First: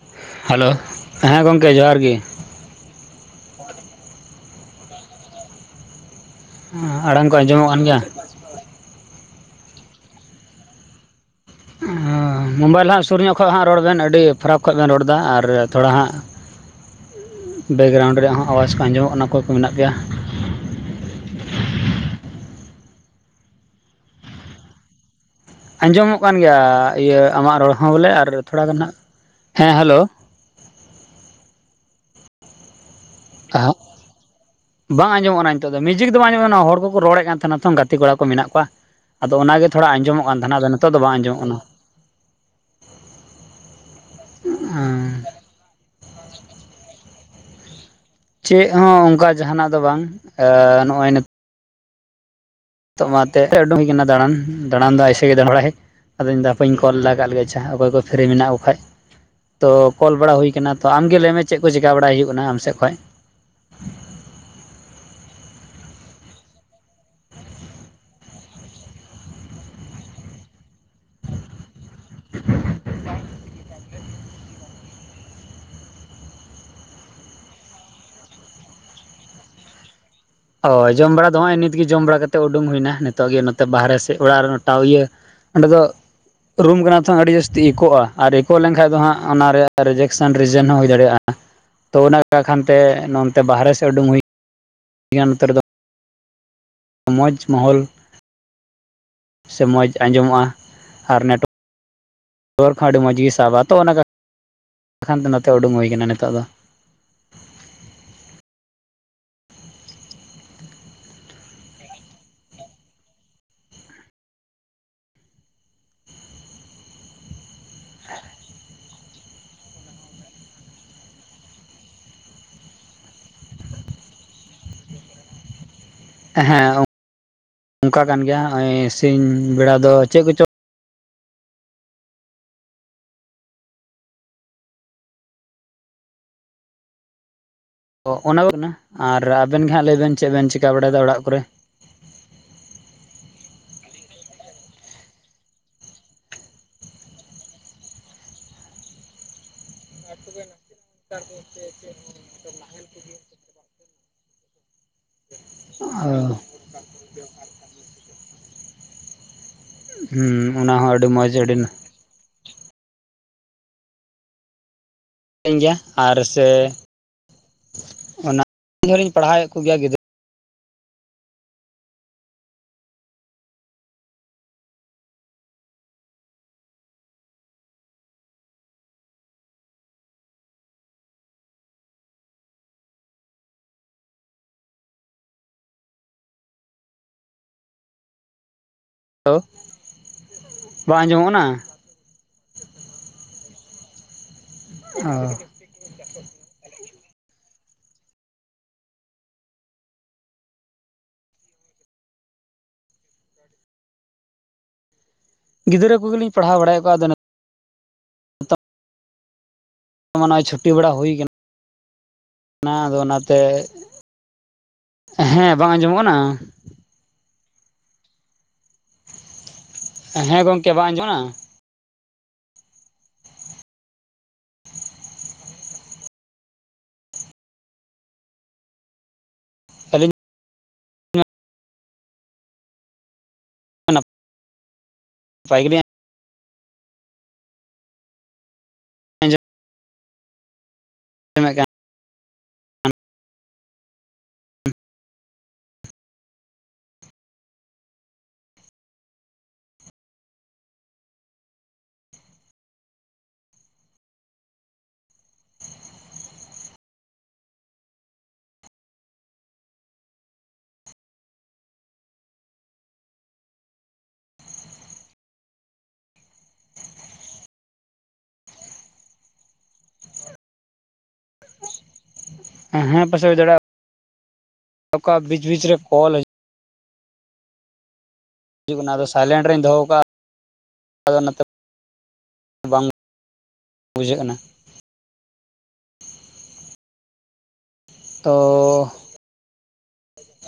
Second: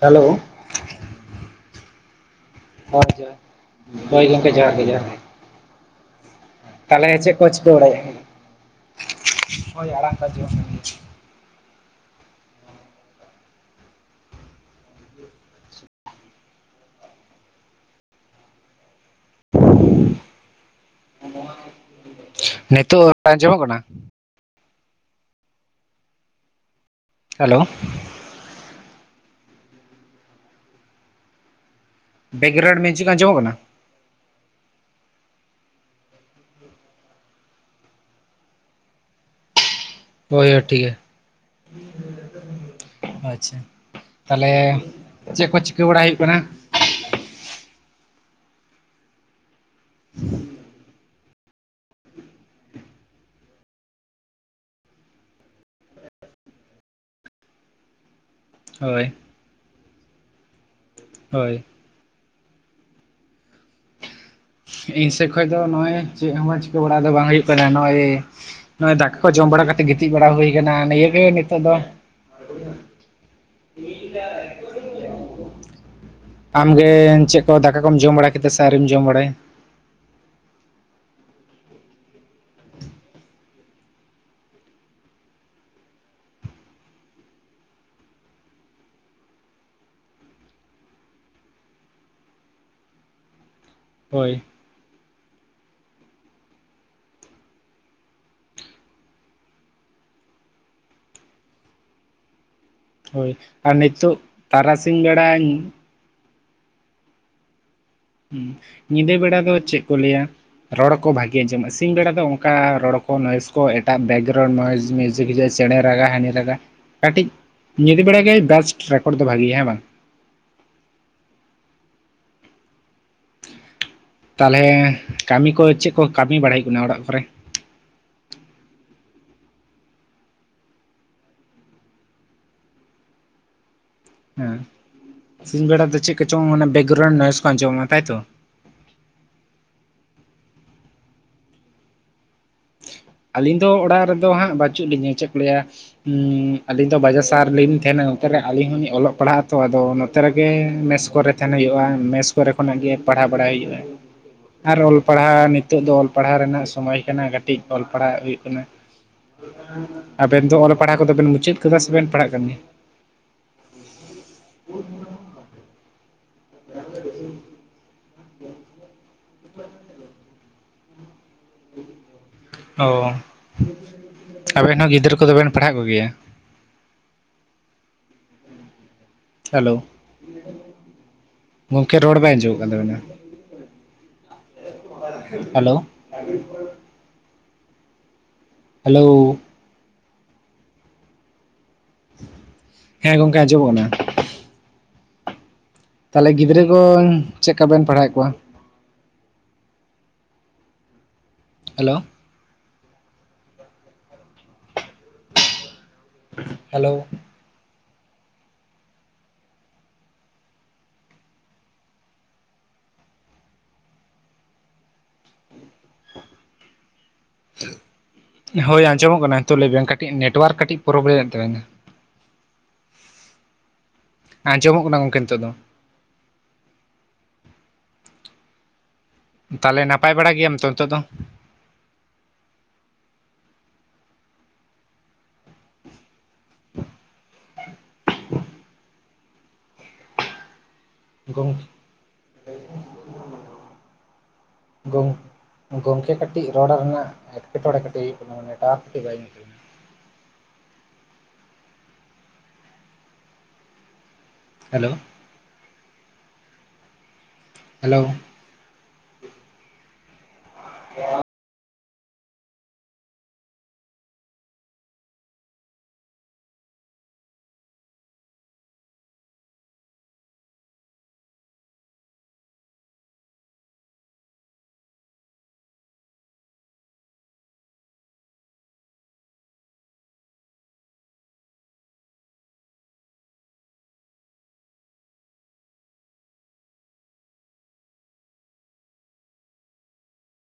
Hello. Hello ᱦᱮᱸ ᱜᱚᱝᱠᱮ ᱡᱚᱦᱟᱨ ᱜᱮ᱾ [inaudible] ᱦᱚᱭ ᱜᱚᱝᱠᱮ ᱡᱚᱦᱟᱨ ᱜᱮ ᱡᱚᱦᱟᱨ ᱜᱮ᱾ ᱛᱟᱞᱦᱮ ᱟᱲᱟᱝ ᱪᱮᱫ ᱠᱚ ᱟᱸᱡᱚᱢᱚᱜ ᱪᱤᱠᱟᱹ ᱠᱟᱱ ᱵᱟᱲᱟ ᱜᱮᱭᱟ [unintelligible] [unintelligible] ᱢᱚᱵᱟᱭᱤᱞ ᱦᱟᱸᱜ ᱥᱩᱨ ᱧᱚᱜ ᱠᱷᱚᱡ ᱦᱟᱸᱜ ᱨᱚᱲ ᱵᱤᱱ ᱟᱹᱰᱤ ᱯᱷᱟᱨᱟᱠ ᱠᱷᱚᱱ ᱵᱤᱱ ᱨᱚᱲᱫᱟ ᱟᱨ ᱛᱷᱚᱲᱟ ᱦᱟᱸᱜ ᱵᱮᱜᱨᱟᱣᱩᱱᱰ ᱨᱮᱭᱟᱜ ᱦᱚᱸ ᱟᱣᱟᱡᱽ ᱠᱚ ᱟᱸᱡᱚᱢᱚᱜ ᱠᱟᱱᱟ ᱚᱠᱚᱭ ᱠᱚ ᱢᱮᱱᱟᱜ ᱯᱮᱭᱟ? ᱱᱤᱛᱚᱜ ᱟᱸᱡᱚᱢᱚᱜ ᱠᱟᱱᱟ? ᱟᱸᱡᱚᱢᱚᱜ ᱠᱟᱱ ᱜᱮᱭᱟ ᱤᱭᱟᱹ ᱟᱢᱟᱜ ᱦᱮᱞᱳ ᱨᱚᱲ ᱦᱚᱸ ᱵᱚᱞᱮ ᱟᱨ ᱛᱷᱚᱲᱟ ᱜᱟᱱ ᱦᱟᱸᱜ ᱦᱮᱸ ᱦᱮᱞᱚ᱾ ᱵᱮᱠᱜᱨᱟᱣᱩᱱᱰ ᱢᱤᱡᱤᱠ ᱟᱸᱡᱚᱢᱚᱜ ᱠᱟᱱᱟ? ᱟ ᱵᱟᱝ ᱟᱸᱡᱚᱢᱚᱜ ᱠᱟᱱᱟ ᱱᱤᱛᱚᱜ ᱫᱚ ᱢᱤᱡᱤᱠ ᱫᱚ ᱵᱟᱝ ᱟᱸᱡᱚᱢᱚᱜ ᱠᱟᱱᱟ ᱦᱚᱲ ᱠᱚᱠᱚ ᱨᱚᱲᱮᱫ ᱠᱟᱱ ᱛᱟᱦᱮᱱᱟ ᱛᱚ ᱜᱟᱛᱮ ᱠᱚᱲᱟ ᱠᱚ ᱢᱮᱱᱟᱜ ᱠᱚᱣᱟ᱾ ᱟᱫᱚ ᱚᱱᱟᱜᱮ ᱛᱷᱚᱲᱟ ᱟᱸᱡᱚᱢᱚᱜ ᱠᱟᱱ ᱦᱳᱭ ᱛᱟᱦᱮᱱᱟ ᱦᱳᱭ ᱟᱫᱚ ᱴᱷᱤᱠ ᱱᱤᱛᱚᱜ ᱜᱮᱭᱟ ᱫᱚ ᱵᱟᱝ ᱟᱸᱡᱚᱢᱚᱜ ᱠᱟᱱᱟ᱾ ᱟᱪᱪᱷᱟ ᱛᱟᱞᱦᱮ ᱪᱮᱫ ᱠᱚ ᱪᱤᱠᱟᱹ ᱵᱟᱲᱟ ᱦᱩᱭᱩᱜ ᱠᱟᱱᱟ? ᱪᱮᱫ ᱦᱚᱸ ᱚᱱᱠᱟ ᱡᱟᱸᱦᱟᱱᱟᱜ ᱫᱚ ᱵᱟᱝ ᱱᱚᱜᱼᱚᱭ ᱱᱤᱛ ᱛᱚ ᱚᱱᱟᱛᱮ ᱚᱰᱚᱠ ᱦᱩᱭ ᱟᱠᱟᱱᱟ ᱫᱟᱬᱟᱱ᱾ ᱫᱟᱬᱟᱱ ᱫᱚ ᱮᱥᱮ ᱜᱮ ᱫᱟᱬᱲᱟ ᱵᱟᱸᱲᱟ ᱦᱮᱡ ᱟᱫᱚ ᱤᱧ ᱦᱟᱯᱤᱹᱧ ᱠᱚᱞ ᱞᱟᱜᱟ ᱞᱮᱜᱮ ᱪᱮ ᱚᱠᱚᱜ ᱚᱠᱚᱭ ᱠᱚ ᱯᱷᱨᱤ ᱢᱮᱱᱟᱜ ᱦᱳᱭ ᱛᱚ ᱠᱚᱞ ᱵᱟᱲᱟ ᱦᱩᱭ ᱟᱠᱟᱱᱟ ᱾ ᱛᱚ ᱟᱢᱜᱮ ᱞᱟᱹᱭᱢᱮ ᱦᱳᱭ ᱪᱮᱫ ᱠᱚ ᱪᱮᱠᱟ ᱵᱟᱲᱟ ᱦᱩᱭᱩᱜ ᱠᱟᱱᱟ ᱟᱢ ᱥᱮᱫ ᱠᱷᱚᱡ᱾ ᱤᱧ ᱥᱮᱫ ᱠᱷᱚᱱ ᱫᱚ ᱱᱚᱜᱼᱚᱭ ᱪᱮᱫ ᱦᱚᱸ ᱵᱟᱝ ᱪᱤᱠᱟᱹ ᱵᱟᱲᱟ ᱫᱚ ᱵᱟᱝ ᱦᱩᱭᱩᱜ ᱠᱟᱱᱟ ᱱᱚᱜᱼᱚᱭ ᱱᱚᱜᱚᱭ ᱫᱟᱠᱟ ᱠᱚ ᱡᱚᱢ ᱵᱟᱲᱟ ᱠᱟᱛᱮᱜ ᱜᱤᱛᱤᱡ ᱵᱟᱲᱟ ᱦᱩᱭ ᱟᱠᱟᱱᱟ ᱱᱤᱭᱟᱹ ᱜᱮ ᱱᱤᱛᱚᱜ ᱫᱚ᱾ [inaudible] ᱟᱢᱜᱮ ᱪᱮᱫ ᱠᱚ ᱫᱟᱠᱟ ᱠᱚᱢ ᱡᱚᱢ ᱵᱟᱲᱟ ᱠᱮᱫᱟ ᱥᱮ ᱟᱹᱣᱨᱤᱢ ᱡᱚᱢ ᱵᱟᱲᱟᱭᱟ? ᱦᱚᱭ ᱡᱚᱢ ᱵᱟᱲᱟ ᱫᱚ ᱱᱚᱜᱼᱚᱭ ᱱᱤᱛᱜᱮ ᱡᱚᱢ ᱵᱟᱲᱟ ᱠᱟᱛᱮᱫ ᱩᱰᱩᱝ ᱦᱩᱭ ᱮᱱᱟ ᱱᱤᱛᱚᱜ ᱜᱮ ᱱᱚᱛᱮ ᱵᱟᱦᱨᱮ ᱥᱮᱫ ᱚᱲᱟᱜ ᱨᱮᱦᱚᱸ ᱢᱟ ᱤᱭᱟᱹ ᱚᱸᱰᱮ ᱫᱚ ᱨᱩᱢ ᱠᱟᱱᱟ ᱛᱚ ᱟᱹᱰᱤ ᱡᱟᱹᱥᱛᱤ ᱤᱠᱚᱜᱼᱟ ᱟᱨ ᱤᱠᱚᱼᱜ ᱞᱮᱱᱠᱷᱟᱱ ᱫᱚ ᱦᱟᱸᱜ ᱚᱱᱟ ᱨᱮᱭᱟᱜ ᱨᱮᱡᱮᱠᱥᱟ. ᱱ ᱨᱤᱡᱮᱱ ᱦᱚᱸ ᱦᱩᱭ ᱫᱟᱲᱮᱭᱟᱜᱼᱟ᱾ ᱛᱚ ᱚᱱᱟ ᱠᱷᱟᱱᱛᱮ ᱱᱚᱱᱛᱮ ᱵᱟᱨᱦᱮ ᱥᱮᱫ ᱩᱰᱩᱠ ᱦᱚᱭ᱾ ᱱᱚᱛᱮ ᱨᱮᱫᱚ ᱢᱚᱡᱽ ᱢᱚᱦᱚᱞ ᱥᱮ ᱢᱚᱸᱡᱽ ᱟᱸᱡᱚᱢᱚᱜᱼᱟ ᱟᱨ ᱱᱮᱴ ᱫᱩᱣᱟᱹᱨ ᱠᱚ ᱟᱹᱰᱤ ᱢᱚᱡᱽ ᱦᱳᱭ ᱜᱮ ᱥᱟᱵᱟ ᱛᱚ ᱟᱨ ᱚᱱᱟ ᱱᱤᱛᱚᱜ ᱛᱟᱨᱟᱥᱤᱧ ᱵᱟᱠᱷᱟᱱ ᱵᱮᱲᱟ ᱱᱚᱛᱮ ᱩᱰᱩᱝ ᱦᱩᱭ ᱟᱠᱟᱱᱟ ᱱᱤᱛᱚᱜ ᱫᱚ᱾ ᱦᱩ ᱧᱤᱫᱟᱹ ᱵᱮᱲᱟ ᱫᱚ ᱪᱮᱫ ᱠᱚ ᱞᱟᱹᱭᱟ ᱨᱚᱲ ᱠᱚ ᱵᱷᱟᱜᱮ ᱟᱸᱡᱚᱢᱚᱜᱼᱟ ᱥᱤᱧ ᱵᱮᱲᱟ ᱫᱚ ᱚᱱᱠᱟ ᱨᱚᱲ ᱠᱚ ᱱᱚᱭᱮᱡᱽ ᱠᱚ ᱮᱴᱟᱜ ᱵᱮᱠᱜᱨᱟᱣᱩᱱᱰ ᱱᱚᱭᱮᱥ ᱢᱤᱭᱩᱡᱤᱠ ᱪᱮᱬᱮ ᱨᱟᱜᱟ ᱦᱟᱱᱤ ᱨᱟᱜᱟ ᱠᱟᱹᱴᱤᱡ ᱧᱤᱫᱟ. ᱵᱮᱲᱟ ᱜᱮ ᱵᱮᱥᱴ ᱨᱮᱠᱚᱨᱰ ᱫᱚ ᱵᱷᱟᱜᱮᱜᱼᱟ᱾ ᱦᱮᱸ ᱵᱟᱝ? ᱛᱟᱦᱚᱞᱮ ᱠᱟᱹᱢᱤ ᱠᱚ ᱪᱮᱫ ᱠᱚ ᱠᱟᱹᱢᱤ ᱵᱟᱲᱟ ᱦᱩᱭᱩᱜ ᱦᱮᱸ ᱠᱟᱱᱟ ᱚᱲᱟᱜ ᱠᱚᱨᱮ? ᱚᱱᱠᱟ ᱠᱟᱱ ᱜᱮᱭᱟ ᱱᱚᱜᱼᱚᱭ ᱥᱤᱧ ᱵᱮᱲᱟ ᱫᱚ ᱪᱮᱫ ᱠᱚᱪᱚᱝ ᱦᱮᱸ, ᱥᱤᱧ ᱵᱮᱲᱟ ᱫᱚ ᱪᱮᱫ ᱠᱚ ᱪᱚᱝ ᱵᱮᱠᱜᱨᱟᱣᱩᱱ ᱱᱚᱭᱮᱡᱽ ᱠᱚ ᱟᱸᱡᱚᱢᱟ ᱛᱚ ᱚᱱᱟ ᱠᱟᱱᱟ, ᱟᱨ ᱟᱵᱮᱱ ᱜᱮ ᱦᱟᱸᱜ ᱞᱟᱹᱭ ᱵᱮᱱ ᱪᱮᱫ ᱵᱮᱱ ᱪᱤᱠᱟᱹ ᱵᱟᱲᱟᱭᱮᱫᱟ ᱚᱲᱟᱜ ᱠᱚᱨᱮ? ᱟᱹᱞᱤᱧ ᱫᱚ ᱚᱲᱟᱜ ᱨᱮᱫᱚ ᱦᱟᱸᱜ ᱵᱟᱹᱪᱩᱜ ᱞᱤᱧᱟ᱾ ᱪᱮᱫ ᱠᱚ ᱞᱟᱹᱭᱟ ᱦᱩᱸ ᱟᱹᱞᱤᱧ ᱫᱚ ᱵᱟᱡᱟᱨ ᱥᱟᱦᱟᱨ ᱞᱤᱧ ᱛᱟᱦᱮᱱᱟ ᱱᱚᱛᱮ ᱨᱮ ᱟᱹᱞᱤᱧ ᱦᱚᱸᱞᱤᱧ ᱚᱞᱚᱜ ᱯᱟᱲᱦᱟᱜ ᱟᱛᱚ ᱟᱫᱚ ᱱᱚᱛᱮ ᱨᱮᱜᱮ ᱢᱮᱫ ᱥ ᱠᱚᱨᱮ ᱛᱟᱦᱮᱱ ᱦᱩᱭᱩᱜᱼᱟ ᱢᱮᱥ ᱠᱚᱨᱮ ᱠᱷᱚᱱᱟᱜ ᱜᱮ ᱯᱟᱲᱦᱟᱣ ᱵᱟᱲᱟᱭ ᱦᱩᱭᱩᱜᱼᱟ, ᱟᱨ ᱚᱞ ᱯᱟᱲᱦᱟᱣ ᱱᱤᱛ ᱱᱤᱛᱚᱜ ᱫᱚ ᱚᱞ ᱯᱟᱲᱦᱟᱣ ᱨᱮᱱᱟᱜ ᱥᱚᱢᱚᱭ ᱠᱟᱱᱟ ᱠᱟᱹᱴᱤᱡ ᱚᱞ ᱯᱟᱲᱦᱟᱜ ᱦᱩᱭᱩᱜ ᱠᱟᱱᱟ᱾ ᱟᱵᱮᱱ ᱦᱩᱸ ᱫᱚ ᱚᱞ ᱚᱱᱟ ᱦᱚᱸ ᱯᱟᱲᱦᱟᱣ ᱟᱹᱰᱤ ᱠᱚᱫᱚ ᱵᱮᱱ ᱢᱚᱡᱽ ᱟᱹᱰᱤ ᱢᱩᱪᱟᱹᱫ ᱠᱟᱫᱟ ᱥᱮᱵᱮᱱ ᱯᱟᱲᱦᱟᱜ ᱠᱟᱱ ᱜᱮᱭᱟ? ᱜᱮᱭᱟ ᱟᱨ ᱥᱮ ᱚᱱᱟᱧ ᱫᱷᱚᱨᱤᱧ ᱯᱟᱲᱦᱟᱣᱮᱫ ᱠᱚᱜᱮᱭᱟ ᱜᱤᱫᱽᱨᱟᱹ ᱚ ᱟᱵᱮᱱ ᱦᱚᱸ ᱜᱤᱫᱽᱨᱟᱹ ᱠᱚᱫᱚ ᱵᱮᱱ ᱯᱟᱲᱦᱟᱜ ᱠᱚᱜᱮᱭᱟ? ᱦᱮᱞᱳ, ᱜᱚᱢᱠᱮ ᱨᱚᱲ ᱵᱟᱭ ᱟᱸᱡᱚᱢᱚᱜ ᱠᱟᱱ ᱛᱟᱵᱮᱱᱟ᱾ ᱦᱮᱞᱳ [unintelligible] ᱠᱚ ᱦᱮᱞᱳ ᱵᱟᱝ ᱟᱸᱡᱚᱢᱚᱜ ᱠᱟᱱᱟ? ᱦᱮᱸ ᱜᱚᱝᱠᱮ ᱟᱸᱡᱚᱢᱚᱜᱱᱟ ᱚ ᱛᱟᱦᱚᱞᱮ ᱜᱤᱫᱽᱨᱟᱹ ᱠᱚ ᱪᱮᱫ ᱞᱮᱠᱟ ᱵᱮᱱ ᱯᱟᱲᱦᱟᱣᱮᱫ ᱠᱚᱣᱟ? ᱦᱮᱞᱳ ᱜᱤᱫᱽᱨᱟᱹ ᱠᱚᱜᱮᱞᱤᱧ ᱯᱟᱲᱦᱟᱣ ᱵᱟᱲᱟᱭᱮᱫ ᱦᱮᱞᱳ ᱠᱚᱣᱟ ᱟᱫᱚ ᱱᱤᱛᱚᱜ ᱱᱚᱜᱼᱚᱭ ᱪᱷᱩᱴᱤ ᱵᱟᱲᱟ ᱦᱩᱭᱠᱟᱱᱟ ᱟᱫᱚ ᱚᱱᱟᱛᱮ ᱦᱮᱸ ᱵᱟᱝ ᱟᱸᱡᱚᱢᱚᱜ ᱠᱟᱱᱟ ᱦᱳᱭ ᱟᱸᱡᱚᱢᱚᱜ ᱠᱟᱱᱟ ᱱᱤᱛᱳ ᱞᱟᱹᱭ ᱵᱮᱱ ᱠᱟᱹᱴᱤᱡ ᱦᱮᱸ ᱱᱮᱴᱣᱟᱨᱠ ᱜᱚᱝᱠᱮ ᱠᱟᱹᱴᱤᱡ ᱵᱟᱝ ᱟᱸᱡᱚᱢᱚᱜ ᱯᱨᱚᱵᱞᱮᱢ ᱠᱟᱱᱟ? ᱮᱫ ᱛᱟᱵᱤᱱᱟ ᱟᱸᱡᱚᱢᱚᱜ ᱠᱟᱱᱟ ᱜᱚᱝᱠᱮ ᱱᱤᱛᱚᱜ ᱫᱚ ᱛᱟᱦᱚᱞᱮ ᱱᱟᱯᱟᱭ ᱟᱹᱞᱤᱧ ᱵᱟᱲᱟ ᱜᱮᱭᱟᱢ ᱛᱚ ᱱᱤᱛᱚᱜ ᱫᱚ? ᱱᱟᱯᱟᱭ ᱜᱮ ᱟᱸᱡᱚᱢᱮᱫ ᱜᱚᱝ [inaudible] ᱜᱚᱝ ᱜᱚᱢᱠᱮ ᱠᱟᱹᱴᱤᱡ ᱨᱚᱲ ᱨᱮᱱᱟᱜ ᱮᱴᱠᱮᱴᱚᱬᱮ ᱠᱟᱹᱴᱤᱡ ᱦᱩᱭᱩᱜ ᱠᱟᱱᱟ᱾ ᱱᱮᱴᱚᱣᱟᱨᱠ ᱠᱟᱹᱴᱤᱡ ᱵᱟᱭ ᱧᱟᱢᱮᱫᱟ ᱦᱮᱞᱳ ᱦᱮᱞᱳ [inaudible] ᱦᱮᱸ ᱯᱟᱥᱮ ᱦᱩᱭ ᱫᱟᱲᱮᱭᱟᱜ [inaudible] ᱚᱠᱟ ᱵᱤᱪ ᱵᱤᱪ ᱨᱮ ᱠᱚᱞ ᱦᱤᱡᱩ ᱠᱟᱱᱟ ᱟᱫᱚ ᱥᱟᱭᱞᱮᱱᱴ ᱨᱮᱧ ᱫᱚᱦᱚ ᱠᱟᱜᱼᱟ ᱟᱫᱚ ᱱᱚᱛ ᱵᱟᱝ ᱵᱩᱡᱷᱟᱹᱜ ᱠᱟᱱᱟ ᱛᱚ